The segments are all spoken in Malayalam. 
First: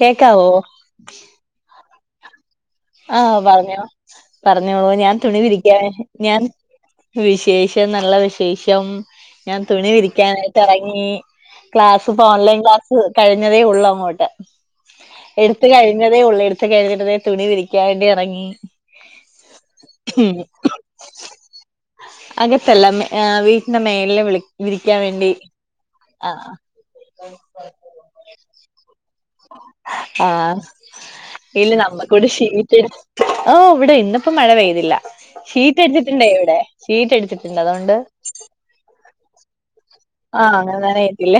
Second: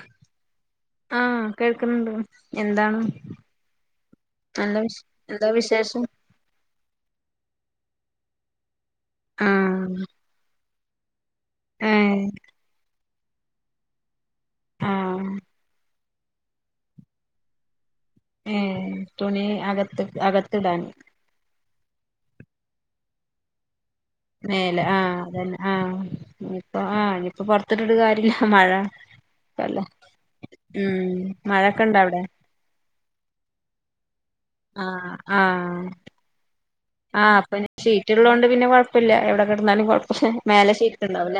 കേക്കാവോ ആഹ് കേൾക്ക്ന്ന്ണ്ട് ആഹ് പർഞ്ഞോ നല്ല പർഞ്ഞോളൂ വിശേ ഞാൻ തുണി എന്താ വിരിക്കാ വിശേഷം ഞാൻ ക്കെ വിശേഷം നല്ല വിശേഷം ഞാൻ ആഹ് തുണി വിരിക്കാനായ്ട്ടെറങ്ങി ക്ലാസ്പ്പ ഏഹ് ഓൺലൈൻ ക്ലാ സ് കഴിഞ്ഞതേ ഒള്ളൂ അങ്ങോട്ട് ആഹ് എട്ത്ത് കഴിഞ്ഞതേ ഒള്ളൂ എട്ത്ത് കഴിഞ്ഞിട്ട്തേ തുണി വിരി ക്ക്യാൻ വേണ്ടി ഇറങ്ങി ഏഹ് തുണി അകത്ത് ഉം അകത്ത്ടാനോ അകത്തല്ല മെ വീട്ട്ന്റെ മേൽല് വിളി മേലെ വിരിക്കാൻ വേണ്ടി ആഹ് ഇപ്പ ആഹ് ഇനിയിപ്പോ പൊർത്തിട്ട്ട്ട് കാര്യല്ല മഴാ ആഹ് ഇല്ല മഴൊക്കെ ഇണ്ട അവിടെ നമ്മക്ക്വടെ ഷീറ്റ് ഓഹ് വ്ടെ ഇന്ന്പ്പം മഴ പെയ്തില്ല ആഹ് ഷീറ്റ് ആഹ് ഇട്ടിട്ട്ണ്ടേ ഇവ്ടെ ഷീറ്റ്ട്ടിട്ട്ണ്ട് അത്കൊണ്ട് റ്റ്ള്ളാേണ്ട് പിന്നെ കൊഴപ്പല്ല എവ്ടെ കെടന്നാലും കൊഴ് ആഹ് അങ്ങനെ നനയത്തില്ല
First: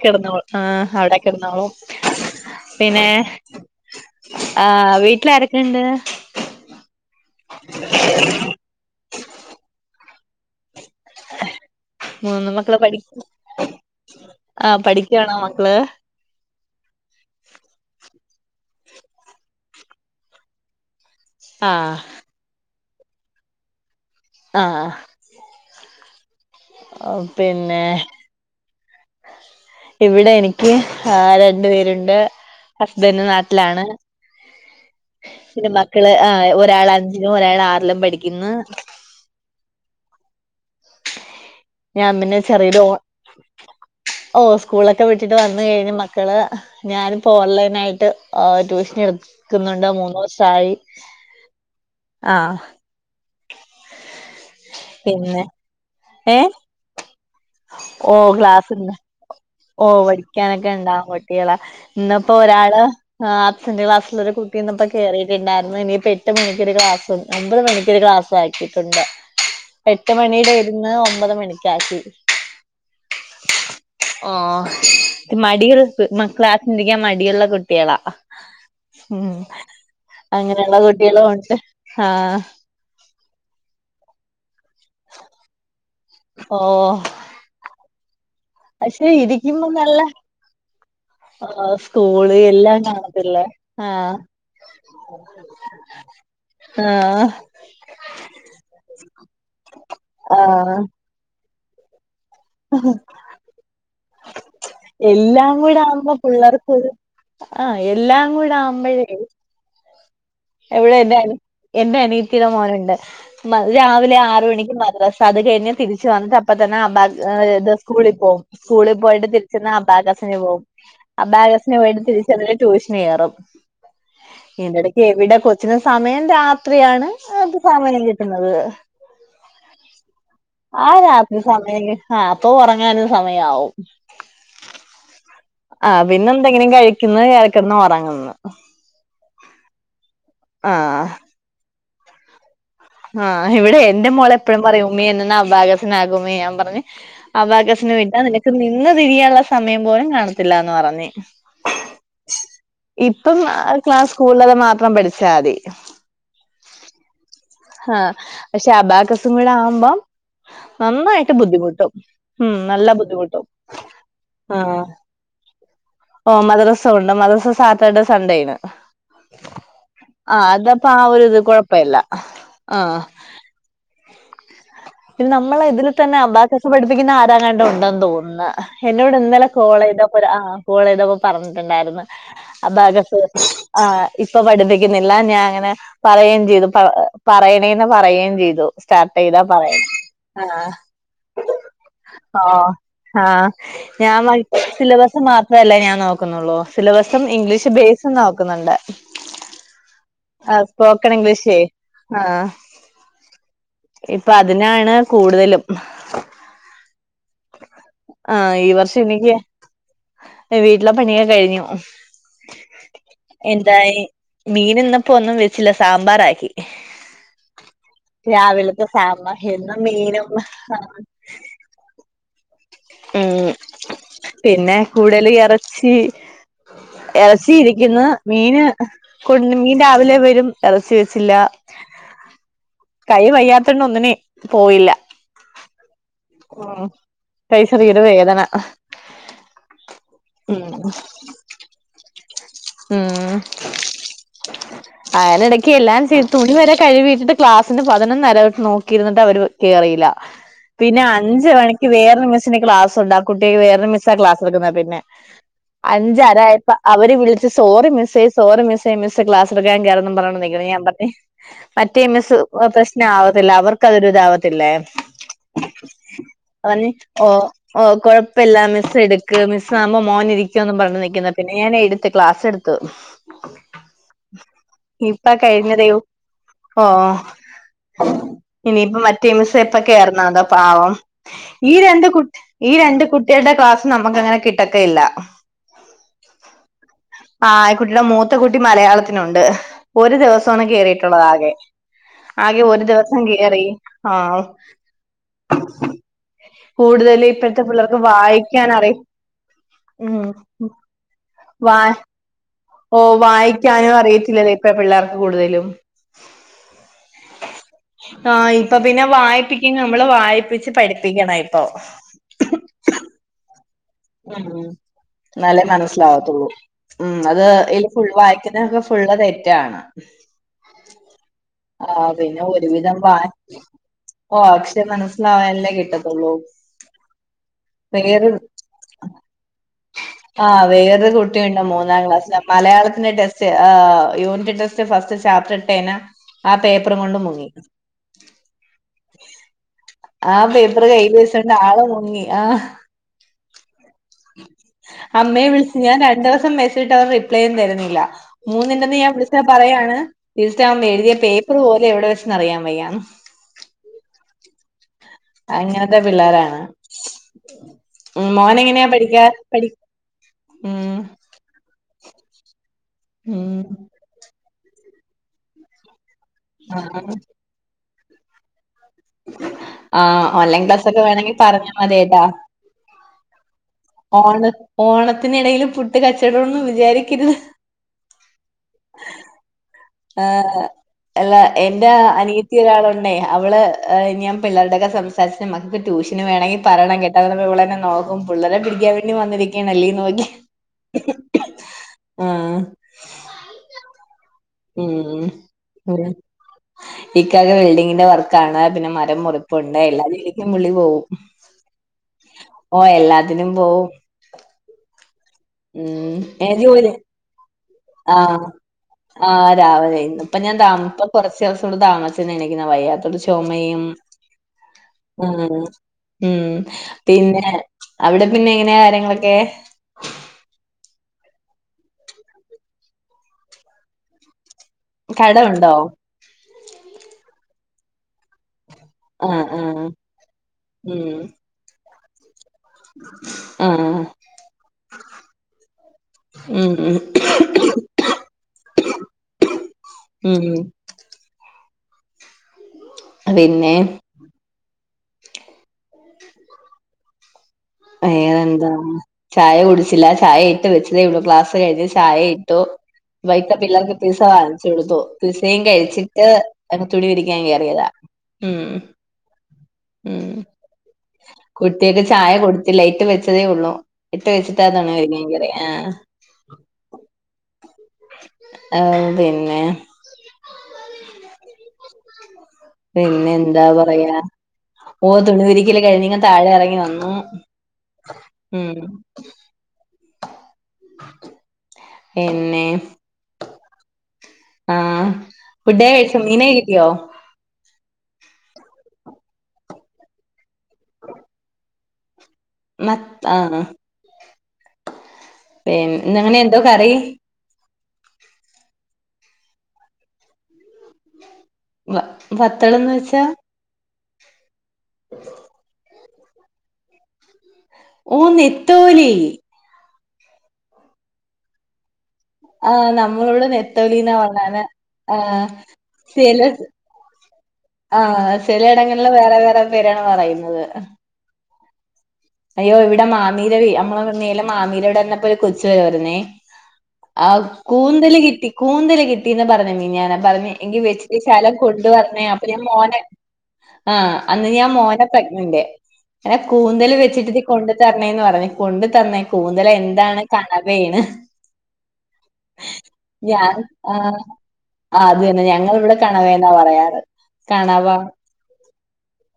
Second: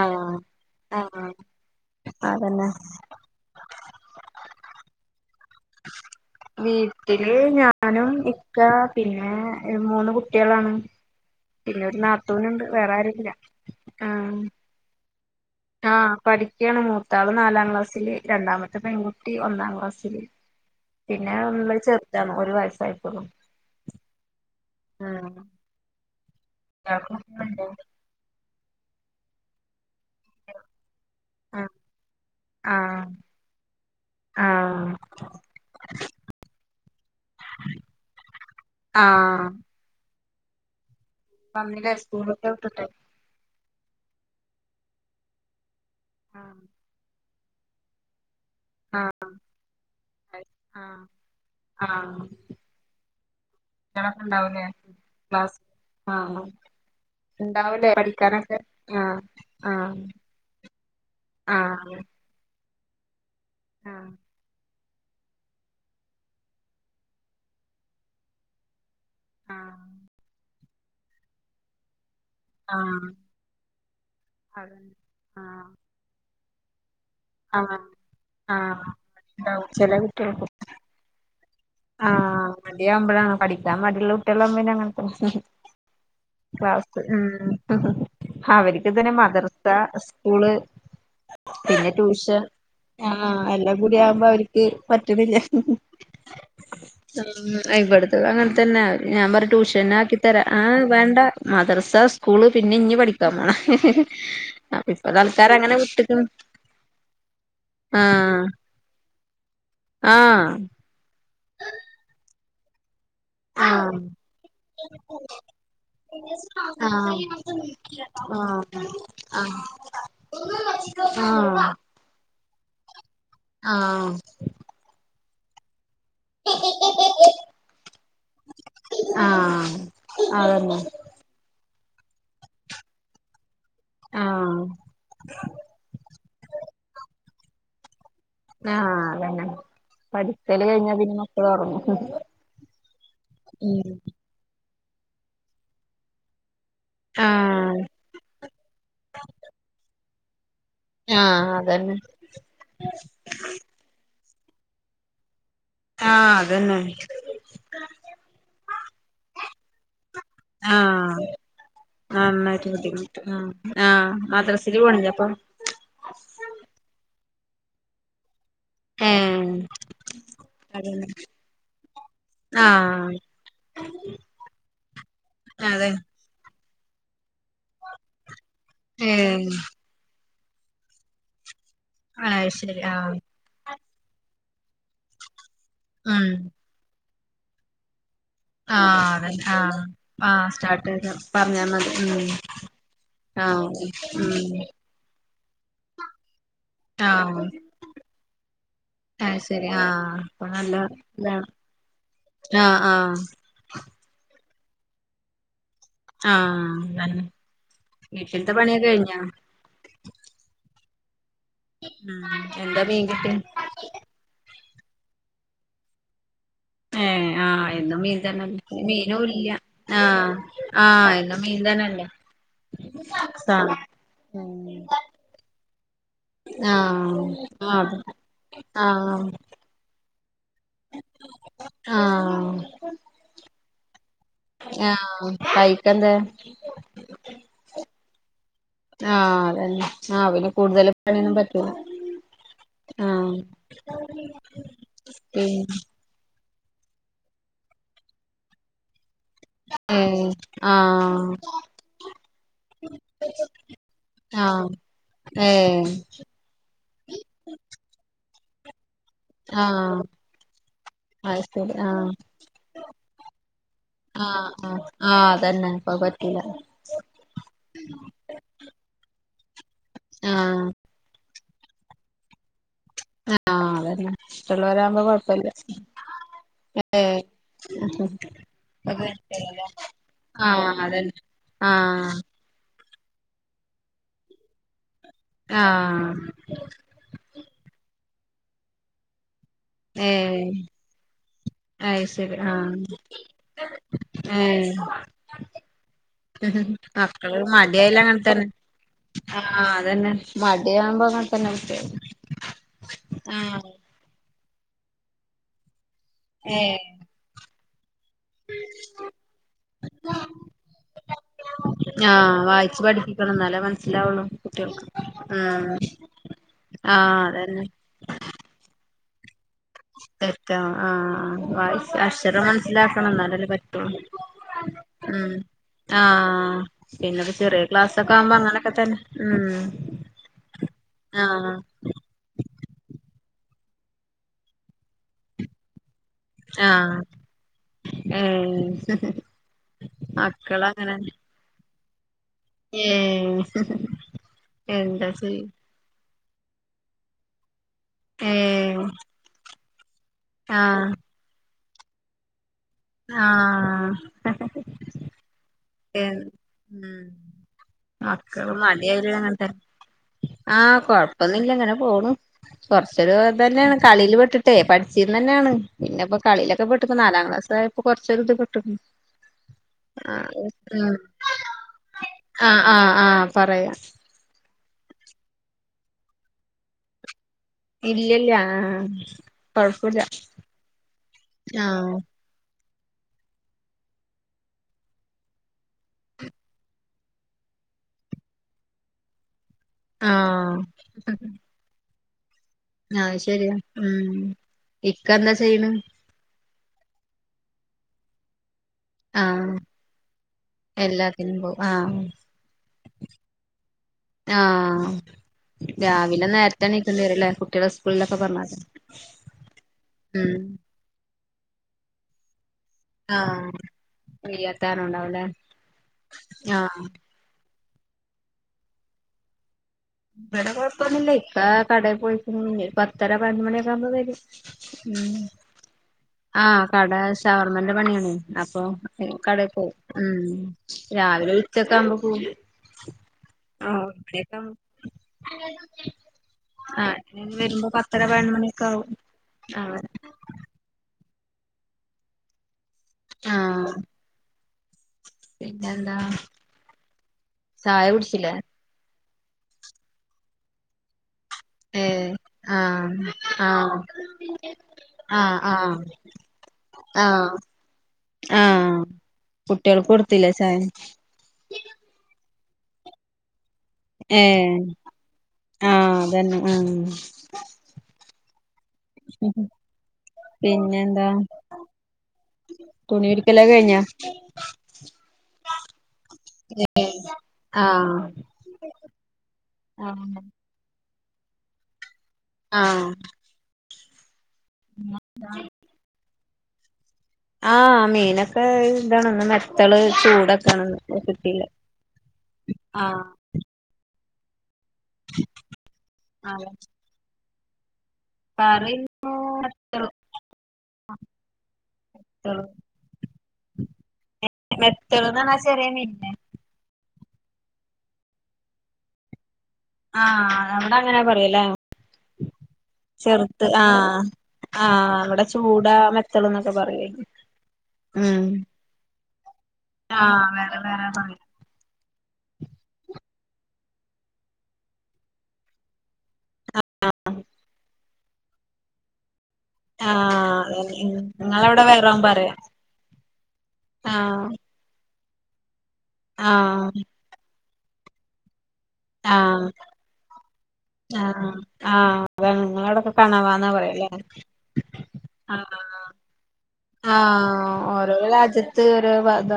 ആഹ് ആഹ് അവ്ടെക്കെടന്നോളും അതന്നെ പിന്നെ ആഹ് വീട്ട്ലാരൊക്കെണ്ട് വീട്ടില് ഞാനും ഇക്ക പിന്നെ മൂന്ന് കുട്ട്യേളാണ് പിന്നെ ഒര് മൂന്ന് നത്തൂനുണ്ട് മക്കള് വേറെ പഠി ആരുല്ല ആഹ് ആഹ് പഠിക്ക്യു ആണോ മക്കള് ആഹ് പടിക്ക്യാണ് മൂത്താള് നാലാം ക്ലാസ്സില് രണ്ടാമത്തെ പെൺകുട്ടി ഒന്നാം ക്ലാസ്സില് പിന്നെ ഒന്ന്ള്ളത് ആഹ് ചെർതാണ് ഒര് വയസായ്ട്ടൊള്ളൂ ആഹ് ആഹ് [unintelligible] പിന്നെ ഇവിടെ എനിക്ക് ആഹ് രണ്ട് പേരുണ്ട് ആഹ് ഹസ്ബന്റ് നാട്ടിലാണ് ആഹ് പിന്നെ മക്കള് ആഹ് ഒരാളഞ്ചിലും ഒരാളാറിലും പഠിക്ക്ന്ന് ആഹ് വന്നിലെ സ്കൂളൊക്കെ വിട്ട്ട്ടെ ഓഹ് സ്കൂളൊക്കെ വിട്ടിട്ട് വന്ന് കഴിഞ്ഞ് മക്കള് ആഹ് ഞാനും ഇപ്പോ ഓൺലൈനായ്ട്ട് ആഹ് ട്യൂഷനെട്ക്ക്ന്ന്ണ്ട് മൂന്നൂസായി ആഹ് ആഹ് ട്ട്യളക്കെണ്ടാവുലേ പിന്നെ ക്ലാസ് ആഹ് ആഹ് ഏഹ് ഉണ്ടാവണ്ടേ ഓ പഠിക്കാനൊക്കെ ക്ലാസ്ണ്ട് ആഹ് ഓ ആഹ് പഠിക്കാനൊക്കെ ഇണ്ടാ കുട്ടികള ആഹ് ഇന്ന്പ്പോ ഒരാള് അബ്സന്റ് ആഹ് ക്ലാസ്സിലൊരു കുട്ട് ഇന്നപ്പോ കേറിയിട്ടുണ്ടായിരുന്നു ഇനിയിപ്പ എട്ട് മണിക്കൊ ക്ലാസ് ഒമ്പത് മണിക്കക്ക് ക്ലാസ് ആക്കിയിട്ടുണ്ട് ആഹ് എട്ട് മണിയുടെ ആയിരുന്നു ഒമ്പതുമണിക്ക് ആക്കി ആഹ് ഓ അതന്നെ. ആഹ് മടിയുള്ള ക്ലാസിലിരിക്കാൻ മടിയുള്ള ആഹ് കുട്ട്യാള ആഹ് ഉം ഉണ്ടാവും ചില കുട്ടികൾക്കും അങ്ങനെള്ള കുട്ട്യെളും ഒണ്ട് ആഹ് മടിയാവുമ്പളാണ് പഠിക്കാം മടിള്ള കുട്ട്യാളാവ്മ്പ പിന്നെ ഞമ ഓ ക്ലാസ് ഊം അവര്ക്ക് പക്ഷെ തന്നെ മദ്ർസ ഇരിക്കുമ്പോ നല്ല സ്കൂള് ആഹ് പിന്നെ സ്കൂള് ട്യൂഷൻ എല്ലാം ആഹ് കാണത്തില്ലേ എല്ലം കൂടി ആഹ് ആവുമ്പാെ അവര്ക്ക് പറ്റ്ണില്ലാ ആഹ് ഉം ആഹ് ഇബ്ടത്തതും അങ്ങൻ തന്നെ ഞാൻ പറ ട്യൂഷനാക്കി തരാ ആ ആഹ് വേണ്ട മദ്റസാ സ് കൂള് പിന്നെ ഇഞ്ഞ് പഠിക്കാൻ പോണ അപ്പ ഇപ്പ തൽക്കാലങ്ങനെ വ് ആഹ് പുള്ളേർക്കൊരു ആഹ് എല്ലാം കൂടെ ആവുമ്പോഴേ ആഹ് ഇവിടെ എന്റെ അ എന്റെ അനിയത്തിയുടെ മോനുണ്ട് ആഹ് രാവിലെ ആറ് മണിക്ക് മദ്രാസ അത് കഴിഞ്ഞ് തിരിച്ചു വന്നിട്ട് അപ്പ തന്നെ അബാ ആഹ് സ്കൂളിൽ പോകും സ്കൂളിൽ പോയിട്ട് ആഹ് തിരിച്ച്ന്നാൽ അബാക്കസിന് പോവും ആഹ് അബാകസിനെ പോയിട്ട് തിരി ചെന്നാൽ ട്യൂഷന് കയറും. ആഹ് ഇതിന്റെ ഇടക്ക് എവിടെ കൊച്ചിന് സമയം രാത്രിയാണ് അത് സമയം കിട്ടുന്നത് ആഹ് അത് തന്നെ ആ രാത്രി സമയം ആഹ് അപ്പൊ ഉറങ്ങാനും സമയമാവും ആഹ് ആഹ് പിന്നെന്താ കഴിക്കന്ന് കേറികെടന്ന് ഉറങ്ങന്ന് ആഹ് അതന്നെ പടിത്തല് കഴിഞ്ഞ ആഹ് പിന്നെ മക്കൾ ഒറങ്ങും ആഹ് ഇവിടെ ഉം എന്റെ മോളെപ്പോഴും പറയും ഉമ്മി എന്നാ ഒന്ന് അബാക്കസ് ആകും ഉമ്മി ഞാൻ പറഞ്ഞു ആഹ് അബക്കാസിനു വീട്ടാ നിനക്ക് നിന്ന് തിരിയാനുള്ള സമയം പോലും കാണത്തില്ല എന്ന് പറഞ്ഞു ആഹ് അതന്നെ ഇപ്പം ആഹ് ക്ലാസ്സ് സ്കൂളിലത് മാത്രം പഠിച്ചാതി ആ അതന്നെ. ആഹ് പക്ഷെ അബാകസും കൂടെ ആവുമ്പം. ആഹ് നന്നായിട്ട് ബുദ്ധിമുട്ടും ഉം നന്നായിട്ട് നല്ല ബുദ്ധിമുട്ട് ബുദ്ധിമുട്ടും ആഹ് ആഹ് മദ്രസൽ പോണില്ലേ അപ്പൊ ഓ മദ്രസ ഉണ്ട് മദ്രസ സാറ്റർഡേ സൺഡേ ആണ് ഏഹ് ആഹ് അതപ്പൊ ആഹ് ഒരു ഇത് കുഴപ്പല്ല ആ പിന്നെ നമ്മളെ ഇതിൽ തന്നെ അബാക്കസ് പഠിപ്പിക്കുന്ന ആരാണ് ഉണ്ടെന്ന് തോന്നന്ന് എന്നോട് ഇന്നലെ ഏഹ് കോൾ ചെയ്തപ്പോ ആ കോൾ ചെയ്തപ്പോ പറഞ്ഞിട്ടുണ്ടായിരുന്നു. അത് ശരി ആഹ് അബാക്കസ് ആ ഇപ്പൊ പഠിപ്പിക്കുന്നില്ല ഞാൻ അങ്ങനെ ഉം പറയെം ചെയ്തു പറയണേന്ന് പറയെം ചെയ്തു ആഹ് സ്റ്റാർട്ട് ചെയ്താ അതന്നെ ആഹ് പറയണം ആ ആഹ് സ്റ്റാർട്ട് പറഞ്ഞാ മതി ആഹ് ഞാൻ ഉം സിലബസ് മാത്രല്ലെ ഞാൻ നോക്കുന്നുള്ളൂ സിലബസും ഇംഗ്ലീഷ് ബേസ് നോക്കുന്നുണ്ട്. ആഹ് ശരി ആഹ് അപ്പ ആ നല്ല സ്പോക്കൺ ഇതാ ഇംഗ്ലീഷേ ആ ആഹ് ആഹ് ഇപ്പൊ അതിനാണ് കൂടുതലും ആഹ് വീട്ടിലത്തെ ആഹ് ഈ പണിയൊക്കെ വർഷം കഴിഞ്ഞോ നിക്ക് വീട്ടിലേ പണിയൊക്ക കഴിഞ്ഞു ഉം എന്താ മീൻ കിട്ടി അതായി മീൻ ഇന്നപ്പോ ഒന്നും വെച്ചില്ല സാമ്പാറാക്കി. ഏഹ് ആഹ് എന്നും മീൻ തന്നല്ലേ രാവിലത്തെ മീനും സാമ്പാർ ഇല്ല എന്നും ആ മീനും ആഹ് എന്നും മീൻ തന്നല്ലേ. ഉം പിന്നെ കൂടുതൽ ഇറച്ചി ആഹ് ആഹ് ഇരിക്കുന്നു മീന് ആഹ് കൊണ്ട് മീൻ രാവിലെ വരും എറച്ചി വെച്ചില്ല ആഹ് കൈ വയ്യാത്തോണ്ട ഒന്നിനെ ആഹ് വൈകിട്ടെന്തേ ഉം കൈ ചെറിയൊരു വേദന ആ അതന്നെ ആ പിന്നെ ഉം കൂടുതല് പണിയന്നും പറ്റൂല ആഹ് ഉം അയ്ന്ടക്ക് പിന്നെ എല്ലാം തുണി വരെ കഴിവിട്ടിട്ട് ക്ലാസിന്റെ പതിനൊന്നരട്ട് നോക്കിരിന്നിട്ട് അവര് കേറിയില്ല ഏഹ് പിന്നെ ആഹ് അഞ്ച് മണിക്ക് വേറൊരു മിസ്സിന് ക്ലാസുണ്ട് ആഹ് കുട്ടിക്ക് വേറൊരു മിസ്സാ ക്ലാസ് ആഹ് എടുക്കുന്ന പിന്നെ ഏഹ് അഞ്ചരായപ്പ അവര് വിളിച്ച് സോറി മിസ്സേ സോറി മിസ്സേ മിസ്സ്‌ ക്ലാസ് എടുക്കാൻ ആഹ് കയറും പറഞ്ഞോണ്ട് നിക്കുന്ന് ഞാൻ പറഞ് അത് ശരി മറ്റേ ആഹ് മിസ്സ്‌ പ്രശ്നം ആവത്തില്ല ആഹ് തിരുതാവാത്തില്ലേ ആഹ് ആഹ് അതന്നെ അപ്പൊ പറ്റൂല ഓ ഓ കൊഴപ്പമില്ല മിസ് എടുക്ക് മിസ് ആവുമ്പോ മോൻ ആഹ് ഇരിക്കോന്നും പറഞ്ഞു നിൽക്കുന്നെ പിന്നെ ഞാൻ ക്ലാസ്സ് എടുത്തു ആഹ് അതന്നെ മറ്റുള്ളവരാകുമ്പോ ഇപ്പ കൊഴപ്പല്ല കഴിഞ്ഞതേ ഓഓഓ ! ! ! ! ! ഇനിയിപ്പ മറ്റേ മിസ്സ് എപ്പൊ കേറുന്നോ എന്തോ ആഹ് പാവം അതന്നെ ഈ രണ്ട് ആഹ് കുട്ടി ഈ രണ്ട് കുട്ടികളുടെ ക്ലാസ് നമ്മക്ക് അങ്ങനെ കിട്ടത്തേയില്ല ആഹ് ആഹ് ഈ കുട്ടിയുടെ മൂത്ത കുട്ടി മലയാളത്തിനുണ്ട് ഒരു ഏഹ് ദിവസാണ് കേറിയിട്ടുള്ളത് ആകെ അത് ശരി ആകെ ഒരു ആഹ് ദിവസം കേറി ആഹ് ഏഹ് കൂടുതൽ മക്കള് ഇപ്പോഴത്തെ മടിയായാൽ പിള്ളേർക്ക് അങ്ങനെ തന്നെ വായിക്കാൻ അറി ആഹ് അതന്നെ ഉം മടിയാകുമ്പോ അങ്ങനെ തന്നെ മിസ്സേ വാ ഓ വായിക്കാനും അറിയത്തില്ലല്ലേ ഇപ്പ പിള്ളേർക്ക് കൂടുതലും ഏഹ് ! ! ! ! ആ ഇപ്പൊ പിന്നെ വായിപ്പിക്കും നമ്മള് വായിപ്പിച്ച് പഠിപ്പിക്കണ ഇപ്പൊ ആഹ് വായിച്ച് പഠപ്പിക്കണം എന്നലെ മനസ്സിലാവുള്ളു ഉം കുട്ടികൾക്ക് എന്നാലേ ആഹ് ആഹ് അതന്നെ ഫുള്ള് വായിക്കുന്നത് ഫുൾ തെറ്റാണ് തെറ്റോ ആഹ് ആ വായിച് ആഹ് പിന്നെ അക്ഷരം ഒരുവിധം മനസ്സിലാക്കണം വാ എന്നാലല്ലേ പറ്റുള്ളൂ ഓ അക്ഷരം ഉം മനസ്സിലാവാനല്ലേ കിട്ടത്തുള്ളൂ ആഹ് പിന്നെപ്പൊ ചെറിയ ക്ലാസൊക്കെ വേറെ ആവുമ്പോ അങ്ങനെ ങ്ങനത്തന്നെ ഉം ആഹ് ക്ലാസിലെ മലയാളത്തിലെ ടെസ്റ്റ് ആഹ് യൂണിറ്റ് ടെസ്റ്റ് ഫസ്റ്റ് ചാപ്റ്റർ ഇട്ടേന ആ പേപ്പർ ആഹ് കൊണ്ട് മുങ്ങി ഏഹ് ആ പേപ്പറ് മക്കളങ്ങനെന്നെ കയ്യില് വെച്ചാണ്ട് ആള് മുങ്ങി ആഹ് ഏഹ് എന്താ ചെയ്യാ അമ്മയെ വിളിച്ച് ഞാൻ രണ്ടൂസം മെസ്സേജ്ട്ട് അവൻ റിപ്ലൈയും തരുന്നില്ല ഏഹ് മൂന്നിന്റന്ന് ഞാൻ വിളിച്ചാപറയാണ് ലീസ്റ്റാം ആഹ് എഴ്തിയ പേപ്പർ പോലും എവിടെ വെച്ചന്ന് അറിയാൻ വയ്യാ ആഹ് ആഹ് അങ്ങനത്തെ പിള്ളേരാണ് ഉം മ്മ് മക്കള് മോനഎങ്ങനെയാ മടിയായാല് പഠിക്കാ പടി ഉം പ്പൊന്നുല്ല ഇങ്ങനെ പോണൂ കൊറച്ചൊരു ഉം ഇതന്നെണ് കളീല് പെട്ടിട്ടേയ് പഠിച്ചീര്ന്നെന്നെണ് പിന്നെപ്പൊ കളീലൊക്കെ പെട്ട്പ്പൊ ആഹ് നാലാം ക്ലാസ്സായപ്പോ കുറച്ചൊരുത് കിട്ട്ണ് ആഹ് ഓൺലൈൻ ക്ലാസ് ഒക്കെ വേണെങ്കി പറഞ്ഞാമത്യാട്ടാ അഹ് ആഹ് ആഹ് പറയാം ഓണത് ഓണത്തിനിടയിലും ഫുഡ് കച്ചവടം ന്ന് വിചാരിക്കരുത് ഇല്ലല്ല ആഹ് കാെഴപ്പുലാ ആഹ് എല്ലാ എന്റെ അനി [unintelligible] അവള് ഞാൻ പിള്ളേരുടൊക്കെ സംസാരിച്ച് നമ്മക്ക് ട്യൂഷന് വേണങ്കി പറയണം കേട്ട് [unintelligible] ഇവളന്നെ നോക്കും പിള്ളേരെ പിടിക്യാൻ വേണ്ടിം വന്നിരി ക്കീനല്ലീ നോഗി ആഹ് ആഹ് ആഹ് ശരിയാ ഉം ഉം ഇക്ക എന്താ ചെയ്യ്ണ് ഉം ഇക്കാക്ക് വെൾഡിങ്ങിന്റെ വർക്കാണ് പിന്നെ മ ആഹ് ദംമുറിപ്പുണ്ടയ് എല്ലാതിലേക്കും പുള്ളി പോകും എല്ലാത്തിനും പോവും ആഹ് ഓഹ് എല്ലാത്തിനും പോവും ആഹ് ഉം രാവിലെ എനിക്ക് ജോലി നേരത്തെണീക്കേണ്ടി വരുല്ലേ കുട്ടികളസ് ആഹ് ആഹ് രാവ്‌ലെ ഉം ഇന്ന്പ്പ ഞാൻ ത ആഹ് മൂത്തോൻ കൊറച്ച് ദെവസം വടെ താമസിച്ച്ന്ന് എനിക്ക്ന്ന് വയ്യാ ആഹ് ചുമയും വയ്യാത്താരണം ഉണ്ടാവുംല്ലേ ഉം ഉം ആഹ് പിന്നെ അവിടെ പിന്നെ എങ്ങനെയ കാര്യങ്ങളൊക്കെ ഇവിടെ കുഴപ്പൊന്നില്ല ഇക്ക കടയിൽ പോയികുണ് ഇനി ഒരു പത്തര പതിനൊന്ന് മണിയക്കൊ ആകുമ്പ വരും ഉം കട ഉണ്ടോ ആഹ് കട ശവർമന്റെ പണിയാണ് അപ്പൊ ആഹ് കടേ പോവും ആഹ് ഉം ഉം രാവിലെ ഉച്ചക്കെ ആവുമ്പോ പോരും ആഹ് ഉം ആഹ് ഇനി വരുമ്പോ പത്തര പതിനൊന്നു മണിയൊക്കെ ആകും ആഹ് ഉം പിന്നെ ആഹ് പിന്നെന്താ? ചായ കുടിച്ചില്ലേ വേറെന്താ ചായ കുടിച്ചില്ല ചായ ഇട്ട് വെച്ചതേ ഇവിളൂ ക്ലാസ് ട്ട് കയ്ഞ്ഞു ഏഹ് ചായ ഇട്ടു ആഹ് [unintelligible] ആഹ് പിള്ളേർക്ക് പിസ്സ വാങ്ങിച്ചു കൊടുത്തു ആഹ് പിസ്സയും ആഹ് കഴിച്ചിട്ട് അത് തുണി ആഹ് വിരിക്കാൻ കയറിയതാ ഉം കുട്ടികൾ കൊടുത്തില്ല ചായ കുട്ടികൾക്കു ചായ കൊടുത്തില്ല ഇട്ടു വെച്ചതേ ഉള്ളൂ ഇട്ട് ഏഹ് വെച്ചിട്ട്താണ് [unintelligible] ആഹ് അതന്നെ ആഹ് ആഹ് പിന്നെ പിന്നെന്താ തുണിവിരിക്കലെക്കെ കഴിഞ്ഞ? ഓഹ് തുണിവിരിക്കല കഴിഞ്ഞു ഇങ് താഴെ ഇറങ്ങി വന്നു ഉം ആഹ പിന്നെ ആഹ് ആഹ് ഫുഡ് കഴിച്ച മീനെ കിട്ടിയോ? ആഹ് മീനൊക്കെ ഇതാണ് വത്തള് ചൂതക്കെയാണ് കി ട്ടീയില [inaudible] മത് ആഹ് പിന്നെ ഇന്ന് അങ്ങനെ എന്തോ കറി പറയുന്നുത്ര വ വത്തളെന്ന് വെച്ചാ മെത്തള്ന്നാ ആഹ് ചെറിയ മീനിന് ഓഹ് നത്തോലി ആഹ് അവടെ അങ്ങനെ പറയല്ലേ ആഹ് നമ്മളിവിടെ ചെറുത്ത് ആഹ് നെത്തോലിന്നാ പറഞ്ഞാല് ആഹ് അവിടെ ചൂടാ മെത്തള് ചില ന്നൊക്കെ പറയല് ആഹ് ചിലയിടങ്ങളില് വേറെ വേറെ പേരാണ് ആഹ് വേറെ പറയുന്നത് വേറെ പറയാ അയ്യോ ഇവിടെ മാമീടെ നമ്മളെ മാമീരവിടെ വന്നപ്പോ ഒരു കൊച്ചു വരവായിരുന്നേ ആഹ് കൂന്തല് കിട്ടി കൂന്തല് കിട്ടീന്ന് പറഞ്ഞ ഞൻ ആഹ് പറഞ്ഞ അതന്നെ എങ്കി ഉം വെച്ചിട്ട ശാലം നിങ്ങളവിടെ വേറേം കൊണ്ടുവന്നേ പറയാ അപ്പൊ ഞാ മോനെ ആഹ് അന്ന് ഞാൻ മോന പ്രഗ്നന്റെ എന്നെ ആഹ് കൂന്തല് വെച്ചിട്ടി കൊണ്ടു തരണേന്ന് പറഞ്ഞു കൊണ്ടു തരന്നേ ആഹ് കൂന്തൽ എന്താണ് കണവയാണ് ആഹ് ആഹ് അത നിങ്ങളടൊക്കെ കെണറാന്നാ ഞാൻ പറയല്ലേ ആഹ് ആ അത് തന്നെ ആഹ് ഞങ്ങളിവിടെ കണവേന്നാ പറയാറ്. ആഹ് കണവ ഓരോരോ രാജ്യ ത്ത് ഒരോ ഭാഗ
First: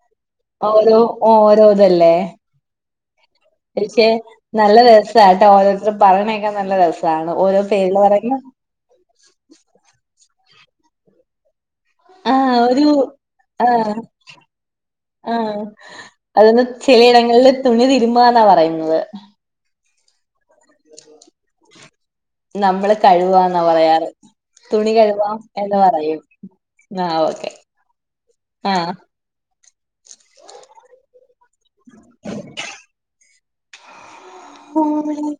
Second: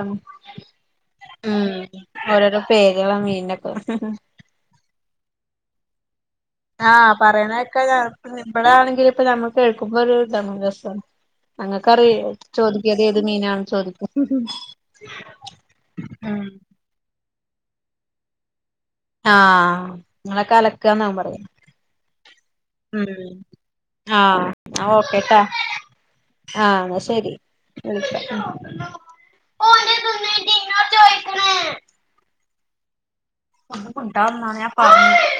ഓരോ ഓരോ ഇതല്ലേ? ഓരോരോ പേരുകള മീനോക്കെ പക്ഷെ നല്ല രസട്ടോ ഓരോരുത്തര് പറഞ്ഞേക്കാൻ നല്ല രസമാണ് ഓരോ പേരിൽ പറയുന്നെ ഇവിടൊ ആണെങ്കില് ഇപ്പൊ നമ്മുക്ക് കേൾക്കുമ്പോരു രസമാണ് അങ്ങകറി ആ ഒരു ചോദിക്ക ത് ഏത് മീനാണ് ആഹ് ചോദിക്ക ആഹ് അതന്ന് ചിലയിടങ്ങളില് തുണി തിരുബ ന്ന പറയുന്നത് ആഹ് ങ്ങളക്കെ അലക്കാവുന്നാകും പറയാ നമ്മള് ഉം കഴിവന്നാ പറയാറ് ആഹ് തുണി കഴവാ എന്ന് പറയും ആ ശരി വിളിക്കാം ഓന്റെ തിന്നിട്ട് ഇന്നോട് ചോദിക്കണ് ഒന്ന് മിണ്ടാതെനിന്ന ഞാൻ ഒന്ന് പറയ ആഹ്